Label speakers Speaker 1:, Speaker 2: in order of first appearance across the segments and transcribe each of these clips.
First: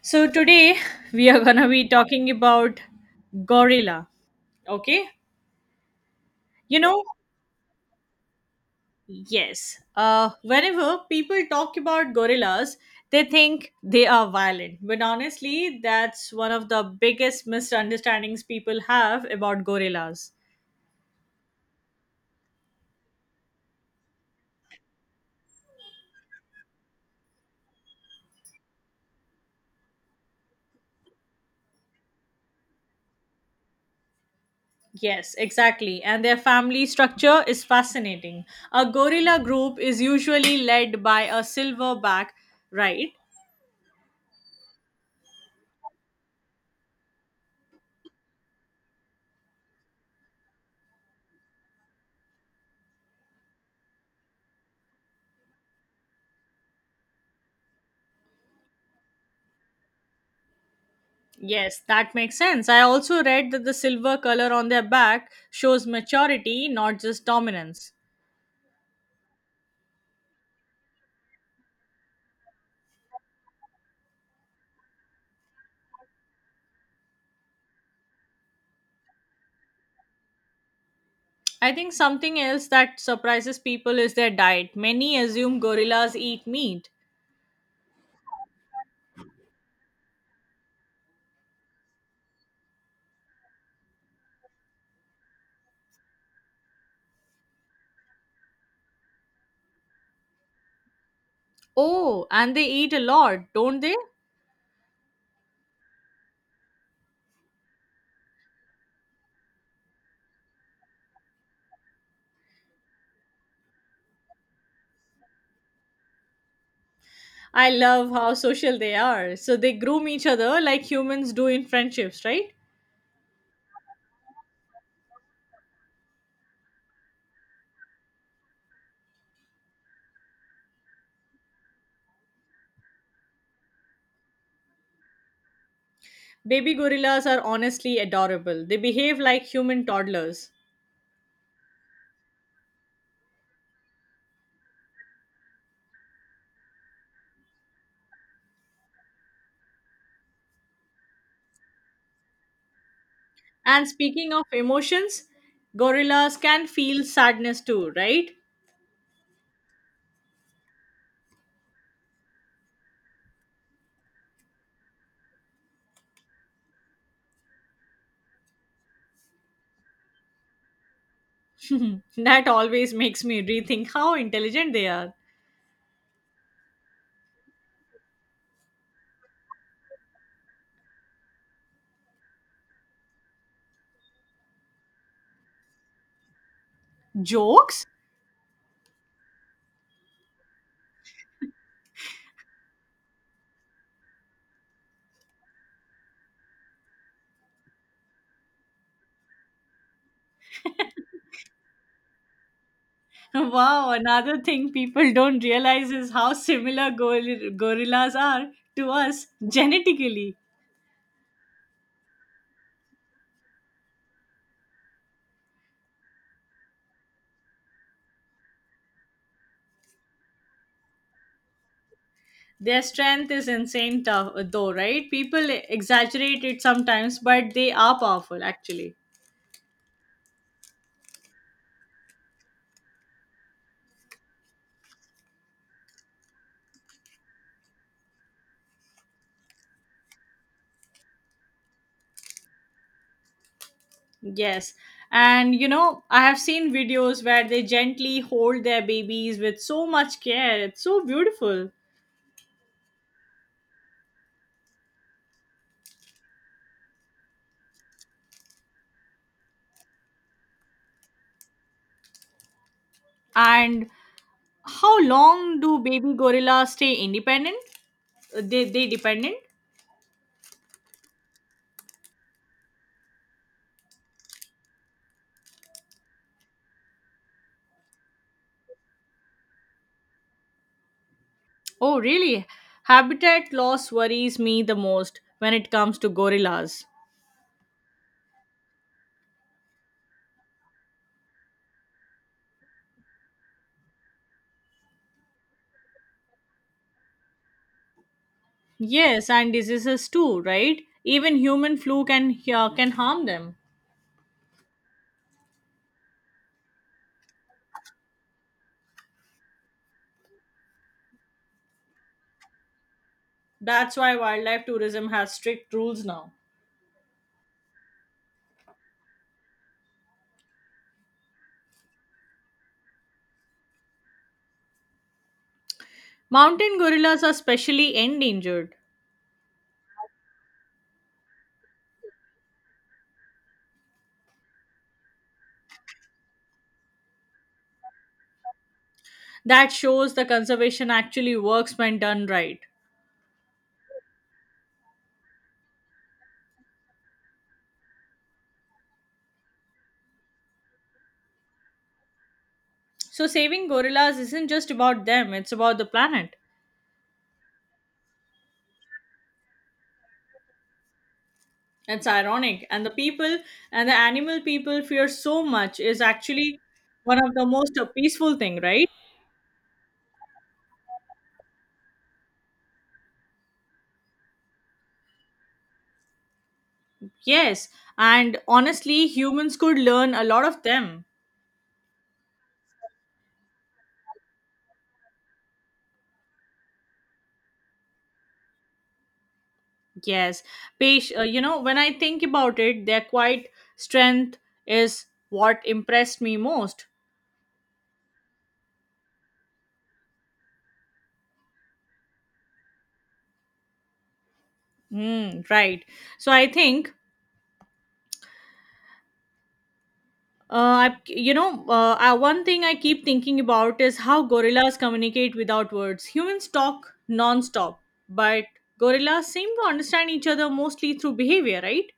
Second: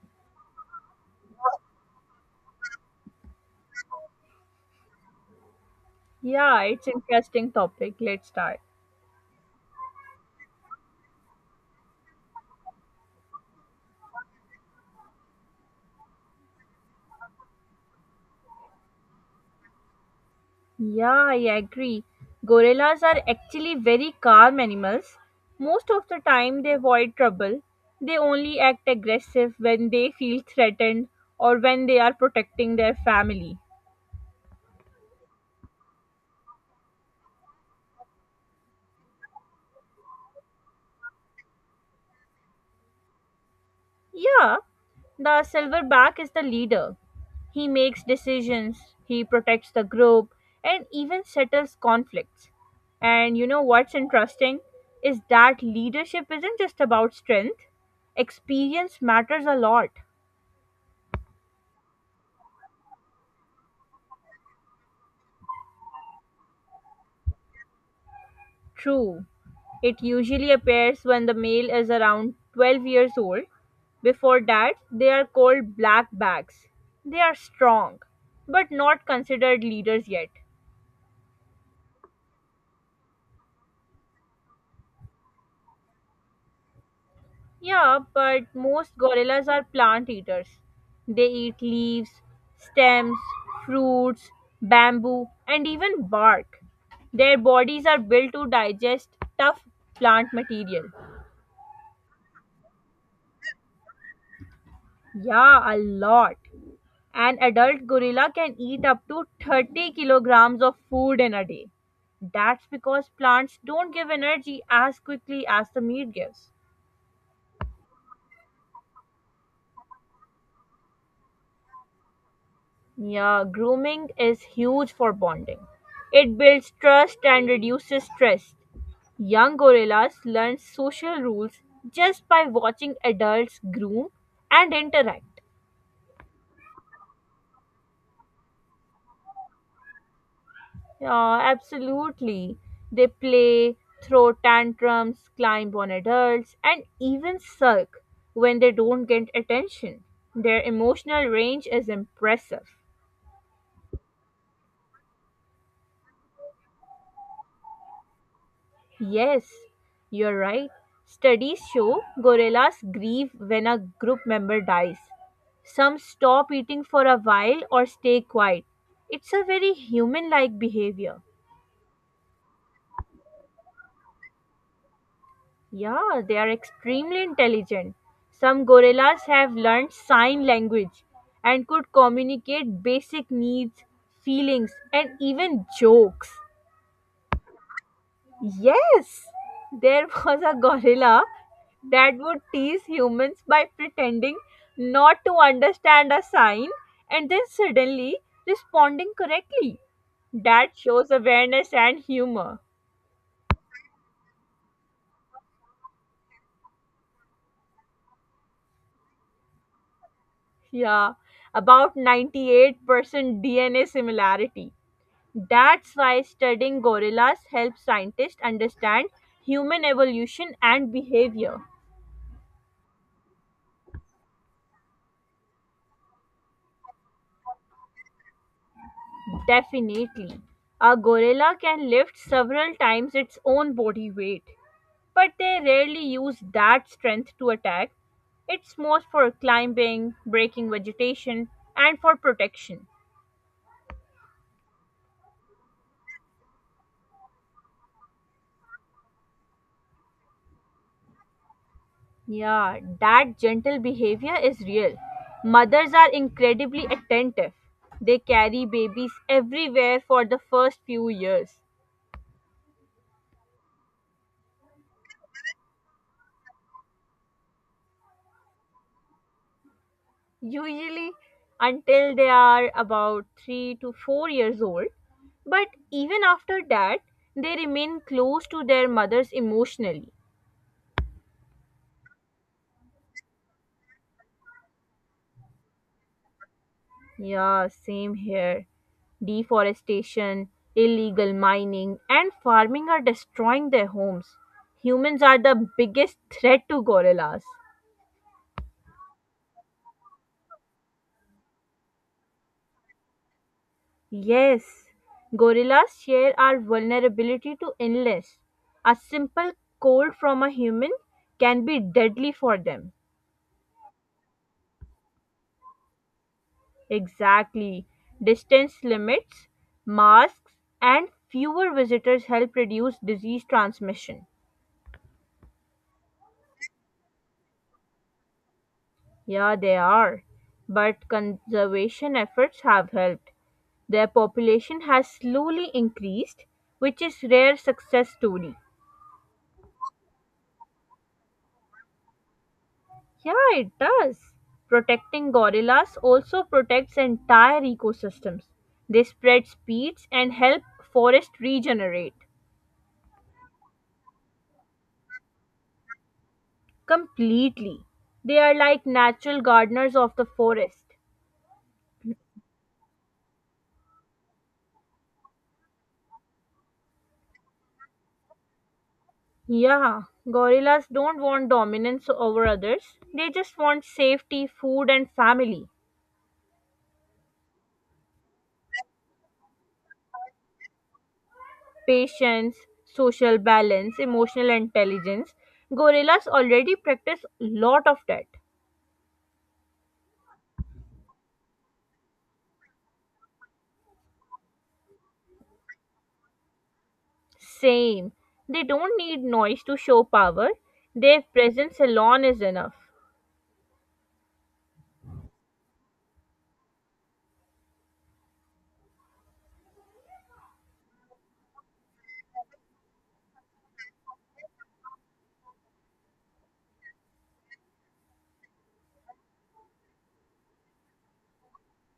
Speaker 1: So today we are gonna be talking about gorilla. Okay,
Speaker 2: Yeah,
Speaker 1: you
Speaker 2: it's
Speaker 1: know,
Speaker 2: interesting topic. Let's start.
Speaker 1: yes. Whenever people talk about gorillas, they think they are violent, but honestly, that's one of the biggest misunderstandings people have about gorillas.
Speaker 2: Yeah, I agree. Gorillas are actually very calm animals. Most of the time they avoid trouble. They only act aggressive when they feel threatened or when they are protecting their family.
Speaker 1: Yes, exactly. And their family structure is fascinating. A gorilla group is usually led by a silverback, right?
Speaker 2: Yeah, the silverback is the leader. He makes decisions, he protects the group, and even settles conflicts. And you know what's interesting is that leadership isn't just about strength, experience matters a lot.
Speaker 1: Yes, that makes sense. I also read that the silver color on their back shows maturity, not just dominance.
Speaker 2: True. It usually appears when the male is around 12 years old. Before that, they are called black bags. They are strong, but not considered leaders yet.
Speaker 1: I think something else that surprises people is their diet. Many assume gorillas eat meat.
Speaker 2: Yeah, but most gorillas are plant eaters. They eat leaves, stems, fruits, bamboo, and even bark. Their bodies are built to digest tough plant material.
Speaker 1: Oh, and they eat a lot, don't they?
Speaker 2: Yeah, a lot. An adult gorilla can eat up to 30 kilograms of food in a day. That's because plants don't give energy as quickly as the meat gives.
Speaker 1: I love how social they are. So they groom each other like humans do in friendships, right?
Speaker 2: Yeah, grooming is huge for bonding. It builds trust and reduces stress. Young gorillas learn social rules just by watching adults groom and interact.
Speaker 1: Baby gorillas are honestly adorable. They behave like human toddlers.
Speaker 2: Yeah, absolutely. They play, throw tantrums, climb on adults, and even sulk when they don't get attention. Their emotional range is impressive.
Speaker 1: And speaking of emotions, gorillas can feel sadness too, right?
Speaker 2: Yes, you're right. Studies show gorillas grieve when a group member dies. Some stop eating for a while or stay quiet. It's a very human like behavior.
Speaker 1: That always makes me rethink how intelligent they are.
Speaker 2: Yeah, they are extremely intelligent. Some gorillas have learned sign language and could communicate basic needs, feelings, and even jokes.
Speaker 1: Jokes?
Speaker 2: Yes, there was a gorilla that would tease humans by pretending not to understand a sign and then suddenly responding correctly. That shows awareness and humor.
Speaker 1: Wow, another thing people don't realize is how similar gorillas are to us genetically.
Speaker 2: Yeah, about 98% DNA similarity. That's why studying gorillas helps scientists understand human evolution and behavior.
Speaker 1: Their strength is insane, tough, though, right? People exaggerate it sometimes, but they are powerful actually.
Speaker 2: Definitely. A gorilla can lift several times its own body weight, but they rarely use that strength to attack. It's more for climbing, breaking vegetation, and for protection.
Speaker 1: Yes. And you know, I have seen videos where they gently hold their babies with so much care. It's so beautiful.
Speaker 2: Yeah, that gentle behavior is real. Mothers are incredibly attentive. They carry babies everywhere for the first few years.
Speaker 1: And how long do baby gorillas stay independent? They dependent?
Speaker 2: Usually until they are about 3 to 4 years old. But even after that, they remain close to their mothers emotionally.
Speaker 1: Oh, really? Habitat loss worries me the most when it comes to gorillas.
Speaker 2: Yeah, same here. Deforestation, illegal mining, and farming are destroying their homes. Humans are the biggest threat to gorillas.
Speaker 1: Yes, and diseases too, right? Even human flu can harm them.
Speaker 2: Yes, gorillas share our vulnerability to illness. A simple cold from a human can be deadly for them.
Speaker 1: That's why wildlife tourism has strict rules now.
Speaker 2: Exactly. Distance limits, masks, and fewer visitors help reduce disease transmission.
Speaker 1: Mountain gorillas are specially endangered.
Speaker 2: Yeah, they are. But conservation efforts have helped. Their population has slowly increased, which is rare success story.
Speaker 1: That shows the conservation actually works when done right.
Speaker 2: Yeah, it does. Protecting gorillas also protects entire ecosystems. They spread seeds and help forest regenerate.
Speaker 1: So saving gorillas isn't just about them, it's about the planet.
Speaker 2: Completely. They are like natural gardeners of the forest.
Speaker 1: It's ironic. And the people and the animal people fear so much is actually one of the most peaceful thing, right?
Speaker 2: Yeah, gorillas don't want dominance over others. They just want safety, food, and family.
Speaker 1: Yes. And honestly, humans could learn a lot of them.
Speaker 2: Patience, social balance, emotional intelligence. Gorillas already practice lot of that.
Speaker 1: Yes. Page, you know, when I think about it, their quiet strength is what impressed me most.
Speaker 2: Same. They don't need noise to show power. Their presence alone is enough.
Speaker 1: Mm, right. So I think I, you know, I, one thing I keep thinking about is how gorillas communicate without words. Humans talk non-stop, but gorillas seem to understand each other mostly through behavior, right?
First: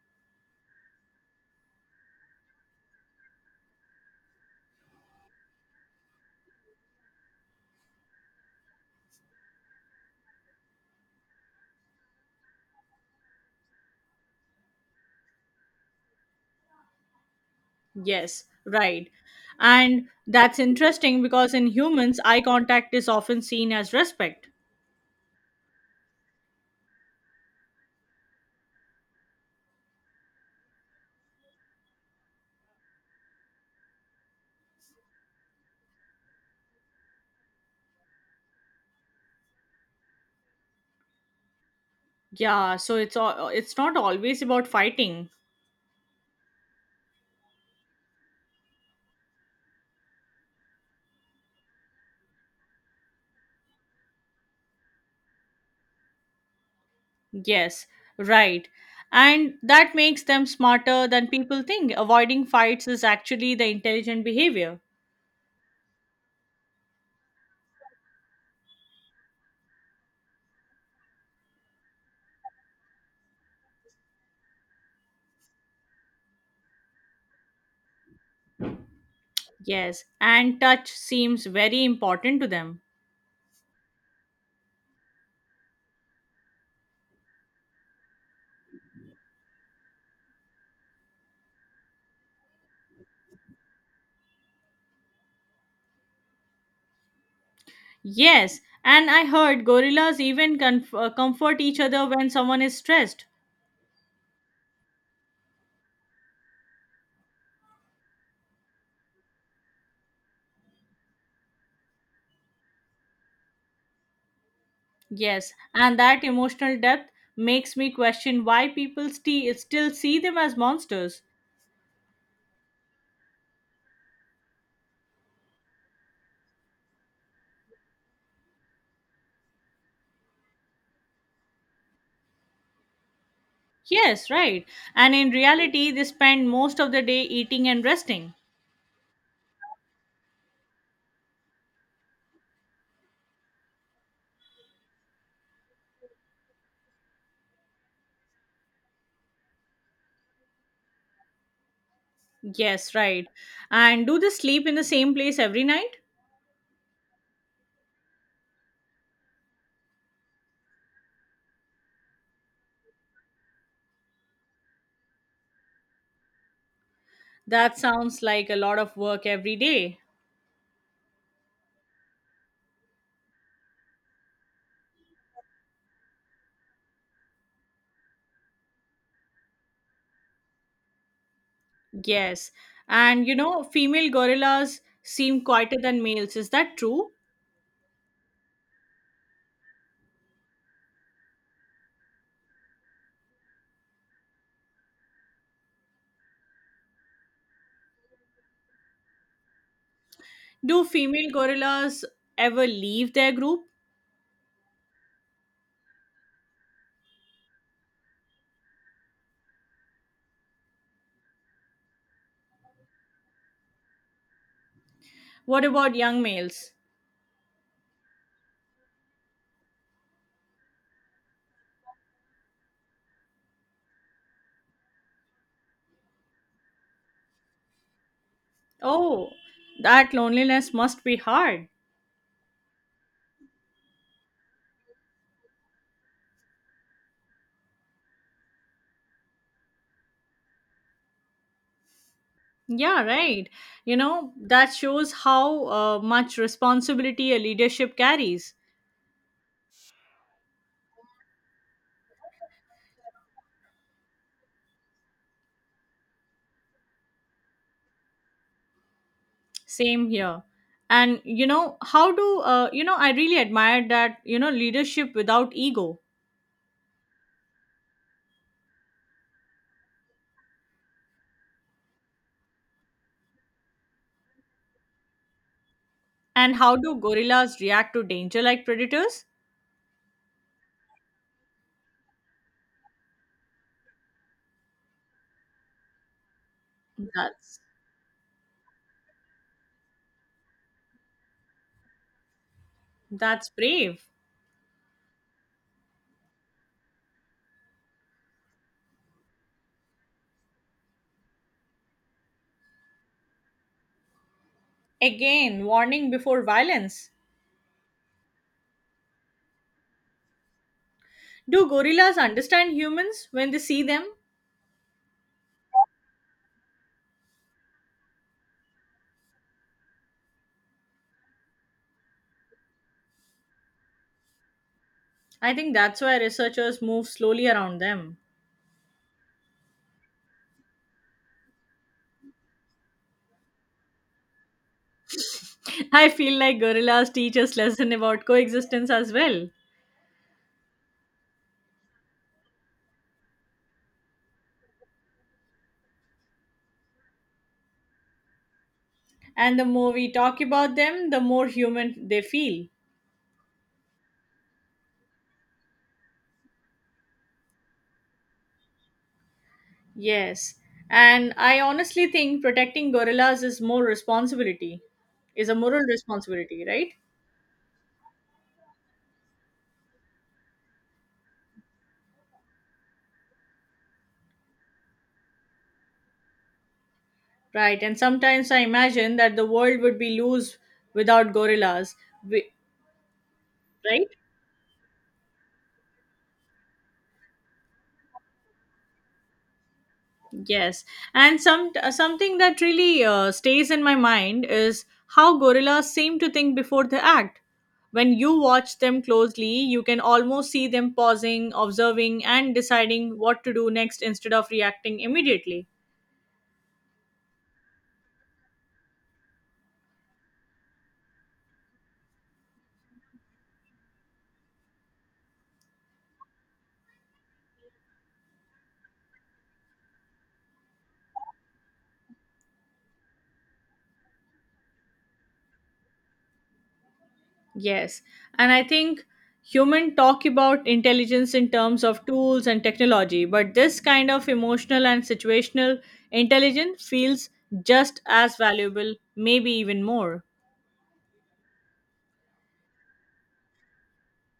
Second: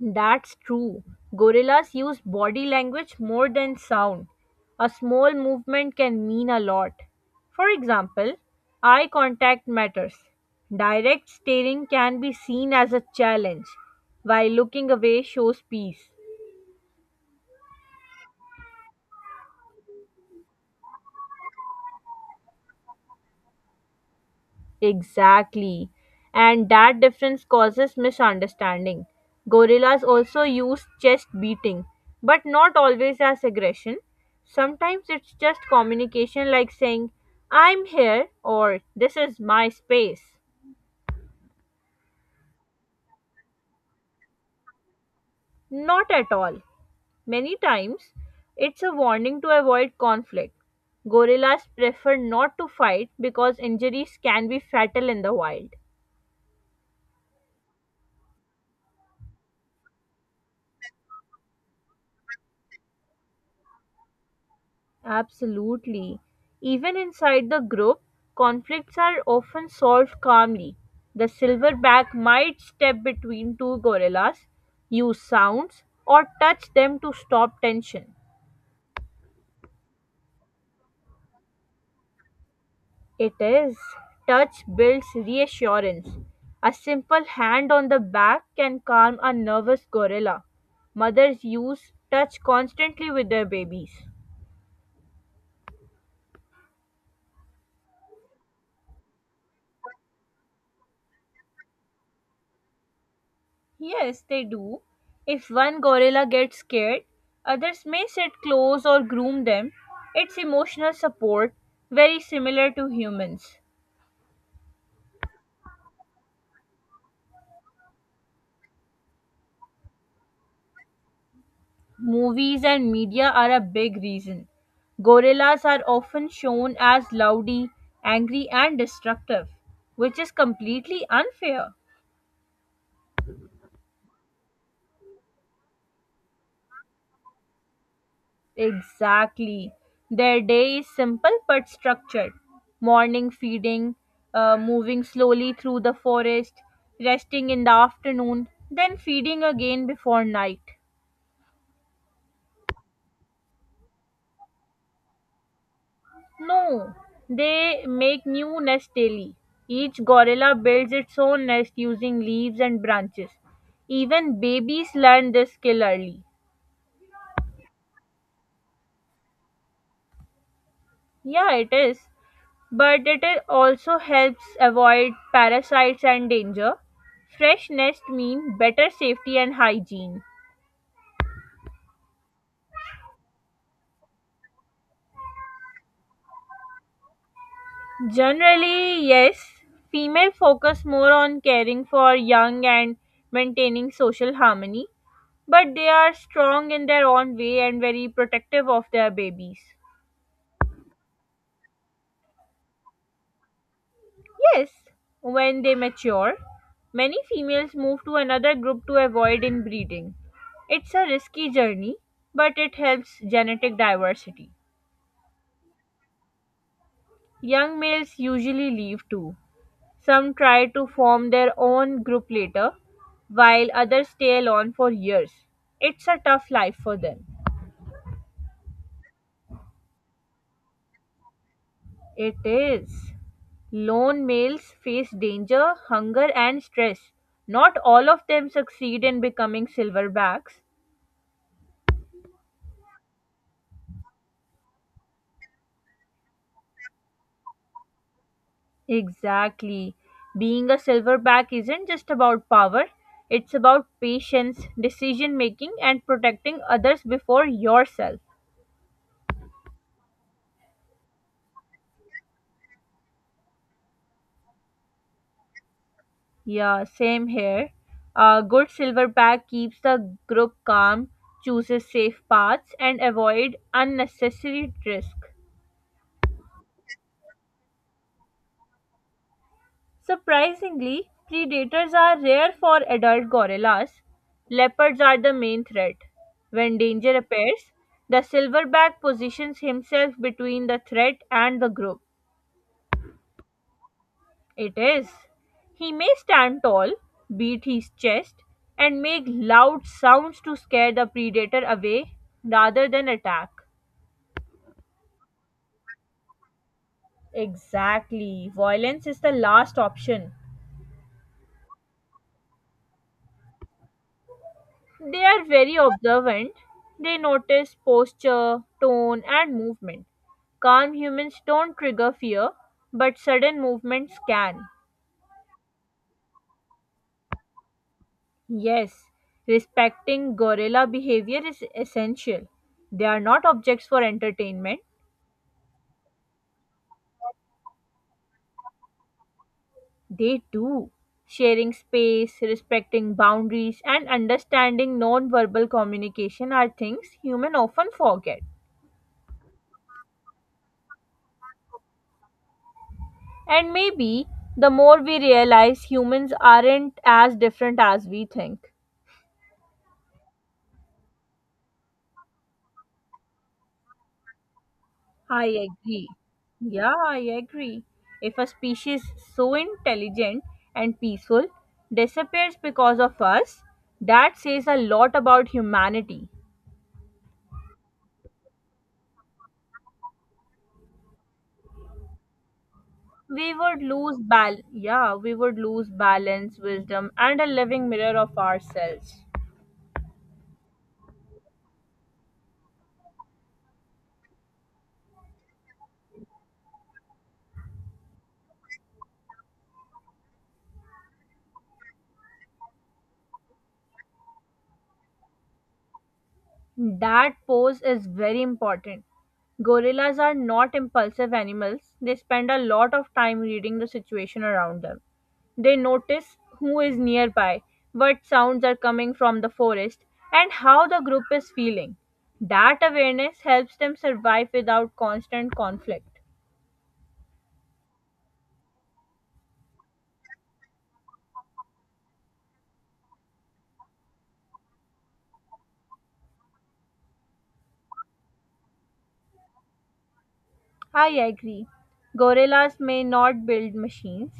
Speaker 2: That's true. Gorillas use body language more than sound. A small movement can mean a lot. For example, eye contact matters. Direct staring can be seen as a challenge, while looking away shows peace.
Speaker 1: Yes, right. And that's interesting because in humans, eye contact is often seen as respect.
Speaker 2: Exactly. And that difference causes misunderstanding. Gorillas also use chest beating, but not always as aggression. Sometimes it's just communication like saying, I'm here or this is my space.
Speaker 1: Yeah, so it's not always about fighting.
Speaker 2: Not at all. Many times, it's a warning to avoid conflict. Gorillas prefer not to fight because injuries can be fatal in the wild.
Speaker 1: Yes, right. And that makes them smarter than people think. Avoiding fights is actually the intelligent behavior.
Speaker 2: Absolutely. Even inside the group, conflicts are often solved calmly. The silverback might step between two gorillas, use sounds, or touch them to stop tension.
Speaker 1: Yes, and touch seems very important to them.
Speaker 2: It is. Touch builds reassurance. A simple hand on the back can calm a nervous gorilla. Mothers use touch constantly with their babies.
Speaker 1: Yes, and I heard gorillas even comfort each other when someone is stressed.
Speaker 2: Yes, they do. If one gorilla gets scared, others may sit close or groom them. It's emotional support, very similar to humans.
Speaker 1: Yes, and that emotional depth makes me question why people still see them as monsters.
Speaker 2: Movies and media are a big reason. Gorillas are often shown as loudy, angry, and destructive, which is completely unfair.
Speaker 1: Yes, right. And in reality, they spend most of the day eating and resting.
Speaker 2: Exactly. Their day is simple but structured. Morning feeding, moving slowly through the forest, resting in the afternoon, then feeding again before night.
Speaker 1: Yes, right. And do they sleep in the same place every night?
Speaker 2: No, they make new nests daily. Each gorilla builds its own nest using leaves and branches. Even babies learn this skill early.
Speaker 1: That sounds like a lot of work every day.
Speaker 2: Yeah, it is. But it is also helps avoid parasites and danger. Fresh nest mean better safety and hygiene.
Speaker 1: Yes. And you know, female gorillas seem quieter than males. Is that true?
Speaker 2: Generally, yes, female focus more on caring for young and maintaining social harmony, but they are strong in their own way and very protective of their babies.
Speaker 1: Do female gorillas ever leave their group?
Speaker 2: Yes, when they mature, many females move to another group to avoid inbreeding. It's a risky journey, but it helps genetic diversity.
Speaker 1: What about young males?
Speaker 2: Young males usually leave too. Some try to form their own group later, while others stay alone for years. It's a tough life for them.
Speaker 1: Oh, that loneliness must be hard.
Speaker 2: It is. Lone males face danger, hunger, and stress. Not all of them succeed in becoming silverbacks.
Speaker 1: Yeah, right. You know, that shows how much responsibility a leadership carries.
Speaker 2: Exactly. Being a silverback isn't just about power, it's about patience, decision making, and protecting others before yourself.
Speaker 1: Same here. And you know, how do I really admire that, you know, leadership without ego.
Speaker 2: Yeah, same here. A good silverback keeps the group calm, chooses safe paths, and avoid unnecessary risk.
Speaker 1: And how do gorillas react to danger like predators?
Speaker 2: Surprisingly, predators are rare for adult gorillas. Leopards are the main threat. When danger
Speaker 1: That's
Speaker 2: appears, the silverback positions himself between the threat and the group.
Speaker 1: that's brave.
Speaker 2: It is. He may stand tall, beat his chest, and make loud sounds to scare the predator away rather than attack.
Speaker 1: Again, warning before violence.
Speaker 2: Exactly. Violence is the last option.
Speaker 1: Do gorillas understand humans when they see them?
Speaker 2: They are very observant. They notice posture, tone, and movement. Calm humans don't trigger fear, but sudden movements can.
Speaker 1: I think that's why researchers move slowly around them.
Speaker 2: Yes, respecting gorilla behavior is essential. They are not objects for entertainment,
Speaker 1: I feel like gorillas teach us lesson about coexistence as well.
Speaker 2: they do. Sharing space, respecting boundaries, and understanding non verbal communication are things humans often forget.
Speaker 1: And the more we talk about them, the more human they feel.
Speaker 2: And maybe the more we realize humans aren't as different as we think.
Speaker 1: Yes. And I honestly think protecting gorillas is more responsibility.
Speaker 2: I
Speaker 1: Is a moral
Speaker 2: agree.
Speaker 1: responsibility,
Speaker 2: Yeah,
Speaker 1: right?
Speaker 2: I agree. If a species so intelligent and peaceful disappears because of us, that says a lot about humanity.
Speaker 1: Right, and sometimes I imagine that the world would be loose without gorillas. We,
Speaker 2: We would
Speaker 1: right?
Speaker 2: lose bal Yeah, we would lose balance, wisdom and a living mirror of ourselves.
Speaker 1: Yes. And some something that really stays in my mind is how gorillas seem to think before they act. When you watch them closely, you can almost see them pausing, observing, and deciding what to do next instead of reacting immediately.
Speaker 2: That pose is very important. Gorillas are not impulsive animals. They spend a lot of time reading the situation around them. They notice who is nearby, what sounds are coming from the forest, and how the group is feeling. That awareness helps them survive without constant conflict.
Speaker 1: Yes. And I think human talk about intelligence in terms of tools and technology, but this kind of emotional and situational intelligence feels just as valuable, maybe even more.
Speaker 2: I agree. Gorillas may not build machines,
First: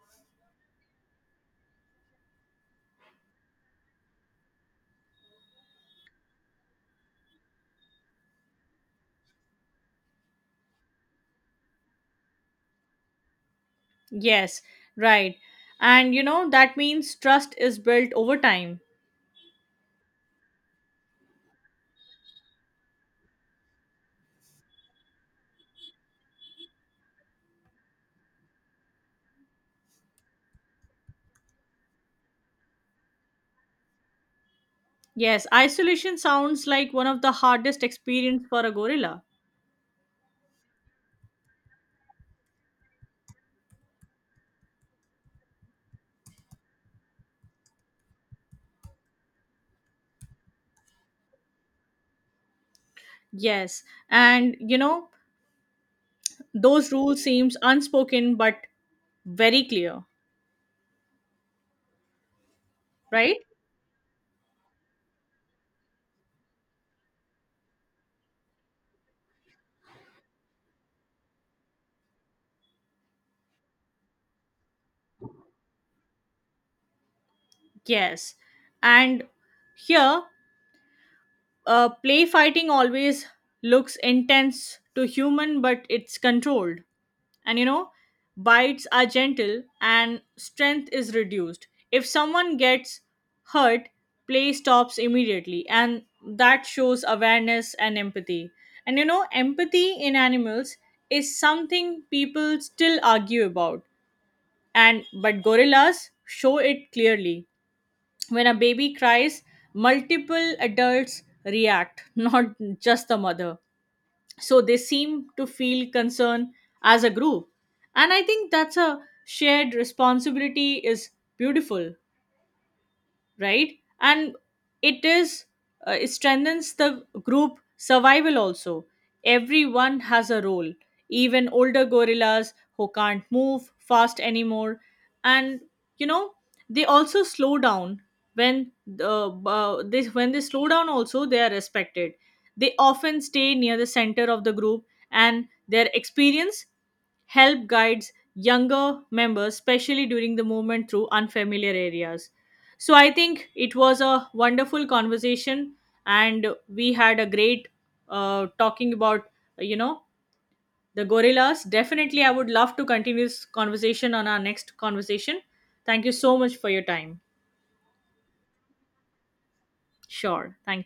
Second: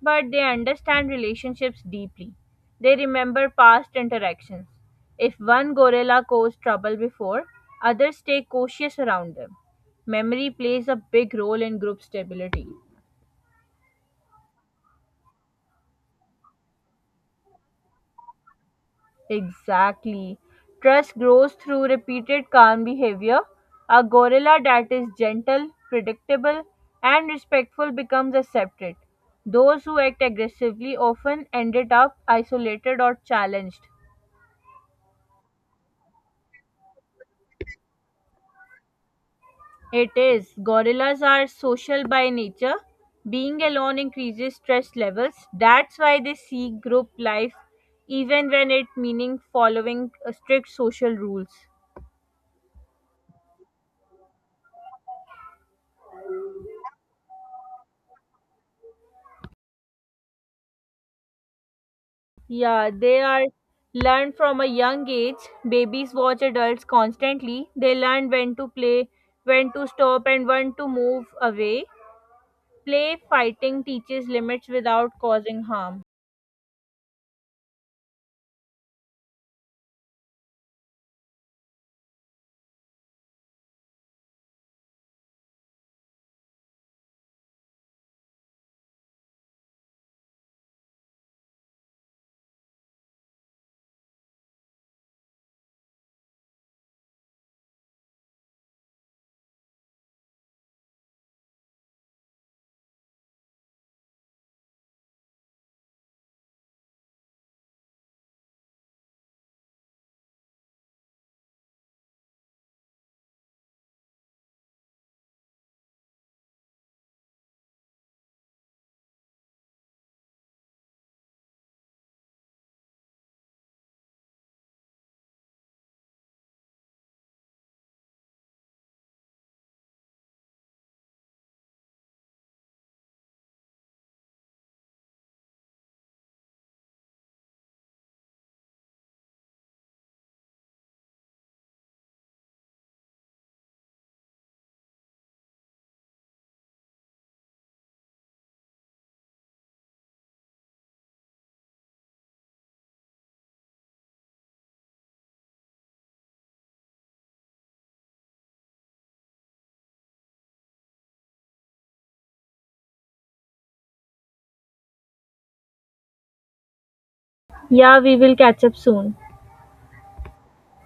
Speaker 2: but they understand relationships deeply. They remember past interactions. If one gorilla caused trouble before, others stay cautious around them. Memory plays a big role in group stability.
Speaker 1: Yes, right. And you know, that means trust is built over time.
Speaker 2: Exactly. Trust grows through repeated calm behavior. A gorilla that is gentle, predictable, and respectful becomes accepted. Those who act aggressively often ended up isolated or challenged.
Speaker 1: Yes, isolation sounds like one of the hardest experience for a gorilla.
Speaker 2: It is. Gorillas are social by nature. Being alone increases stress levels. That's why they seek group life even when it meaning following strict social rules.
Speaker 1: Yes, and you know, those rules seems unspoken but very clear,
Speaker 2: Yeah, they
Speaker 1: right?
Speaker 2: are learned from a young age. Babies watch adults constantly. They learn when to play, when to stop, and when to move away. Play fighting teaches limits without causing harm.
Speaker 1: Yes. And here, play fighting always looks intense to human, but it's controlled. And you know, bites are gentle and strength is reduced. If someone gets hurt, play stops immediately, and that shows awareness and empathy. And you know, empathy in animals is something people still argue about, and but gorillas show it clearly when a baby cries multiple adults react not just the mother so they seem to feel concern as a group, and I think that's a shared responsibility is beautiful, right? And it is. It strengthens the group survival also. Everyone has a role, even older gorillas who can't move fast anymore. And you know, they also slow down when they slow down also they are respected. They often stay near the center of the group, and their experience help guides younger members, especially during the movement through unfamiliar areas. So I think it was a wonderful conversation, and we had a great talking about you know the gorillas. Definitely, I would love to continue this conversation on our next conversation. Thank you so much for your time.
Speaker 2: Yeah, we will catch up soon.
Speaker 1: Sure, thank